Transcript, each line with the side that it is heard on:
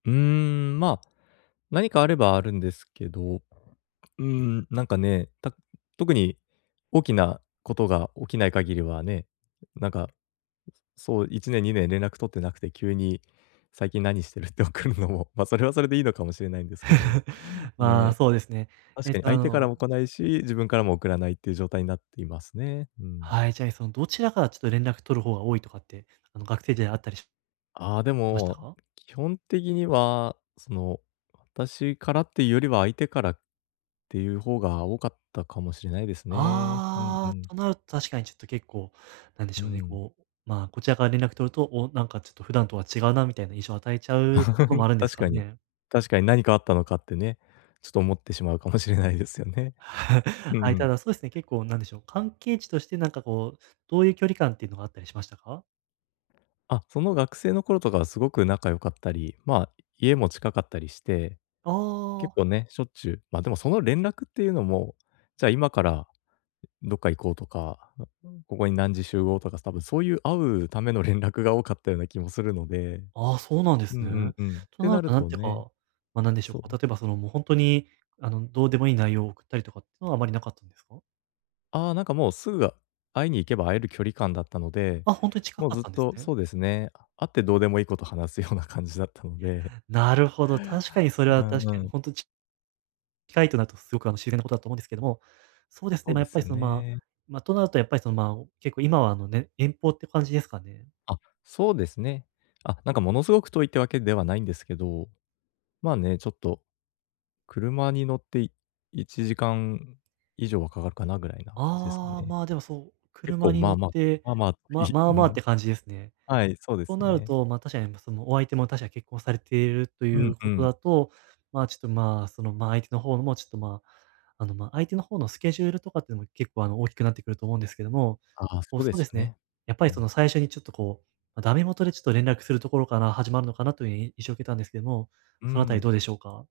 left: うーん、ま、何かあればあるんですけど。うーん、なんかね、た特に、大きなことが起きない限りはね、なんか、そう1年、2年連絡取ってなくて急に、「最近何してる？」って送るのも、ま、それはそれでいいのかもしれないんですけど、
right: まあ、
left: ね。
right: そうですね。
left: 確
right: えっ
left: かに、
right: と、あ
left: 相手から
right: の
left: も来ないし、自分からも送らないっていう状態になっていますね、うん。
right: はい。じゃ、いその、どちらからちょっと連絡取る方が多いとかって、あの、学生時代あったりし
left: ああ、で
right: ました
left: も、
right: か？
left: 基本的にはその、私からっていうよりは相手からっていう方が多かったかもしれないですね。うん、う
right: ああ、
left: ん。
right: となると確かにちょっと結構、なんで
left: う
right: しょうね、
left: ん。
right: こう、まあ、こちらから連絡取ると、「お、なんかちょっと普段とは違うな」みたいな印象与えちゃうところも あるんです
left: 確
right: か
left: かに。
right: ね。
left: 確かに、「何かあったのか？」ってね、ちょと思ってしまうかもしれないですよね。う
right: は
left: ん
right: い、
left: う
right: た
left: ん。
right: だそうすね、結構なんでしょう、関係値としてなんかこう、どういう距離感っていうのがあったりしましたか？
left: あ、その、学生の頃とかはすごく仲良かったり、ま、家も近かったりして、
right: あ
left: 結
right: あ。
left: 構ね、しょっちゅうま、でもその連絡っていうのも、「じゃあ、今からどっか行こう」とか、「ここに何時集合」とか多分、そういう、会うための連絡が多かったような気もするので、
right: ああ、そうなんで
left: う
right: す
left: ん
right: ね。
left: うん、うん、っ
right: と
left: て
right: な
left: な
right: る
left: る
right: と、なん
left: と
right: ていう
left: ね、
right: か、ま、なんでしょ
left: そう…
right: うか、例えば、その、もうほんとに、あの、どうでもいい内容を送ったりとかってのはあまりなかったんですか？
left: ああ、なんかもう、すぐ会いに行けば会える距離感だったので、
right: あ、ほんとに近
left: もう
right: かっ
left: ずっ
right: たんです
left: と
right: ね。
left: そうですね、会ってどうでもいいこと話すような感じだったので
right: なるほど、確かに、それは
left: うん
right: 確
left: う
right: かに
left: ん。
right: ほんと、ち近いとなるとすごく、あの、自然なことだと思うんですけども、そうです
left: そ
right: ね、
left: う
right: ま、
left: で
right: やっ
left: す
right: ぱり
left: よ
right: その、ま
left: ね。
right: ま、となるとやっぱりその、ま、結構今は、あの、ね、遠方って感じですかね？
left: あ、そうですね。あ、なんかものすごく遠いってわけではないんですけど、まあね、ちょっと、車に乗って1時間以上はかかっかなぐらいな感じですか
right: ああ、
left: ね。
right: まあ、でもそう
left: 結
right: 車
left: 構
right: に
left: ま
right: 乗
left: あ
right: っ
left: まあ、そ
right: て
left: まあまあ、い
right: まま
left: う
right: あまあっ
left: ん。
right: て感じですね。
left: はい、そうで
right: と
left: す
right: なる
left: ね。
right: と、ま、確かにま、そのお相手も確か結婚されていると
left: う
right: い
left: ん、
right: う
left: ふ
right: こと
left: ん。
right: だと、まあ、ちょっとまあ、その、ま、相手の方もちょっとま、あの、ま、相手の方のスケジュールとかっていうの結構、あの、大きくなってくると思うんですけども、
left: ああ、
right: もう
left: そう
right: そ
left: で
right: う
left: し
right: で
left: ょ
right: す
left: う
right: ね、
left: ね、
right: やっ
left: う
right: ぱり、そ
left: ん。
right: の、最初にちょっとこう、ま、ダメもとでちょっと連絡するところから始まるのかなという、い印象受けたんですけども、
left: うー
right: そのあたりど
left: ん。
right: うでしょうか？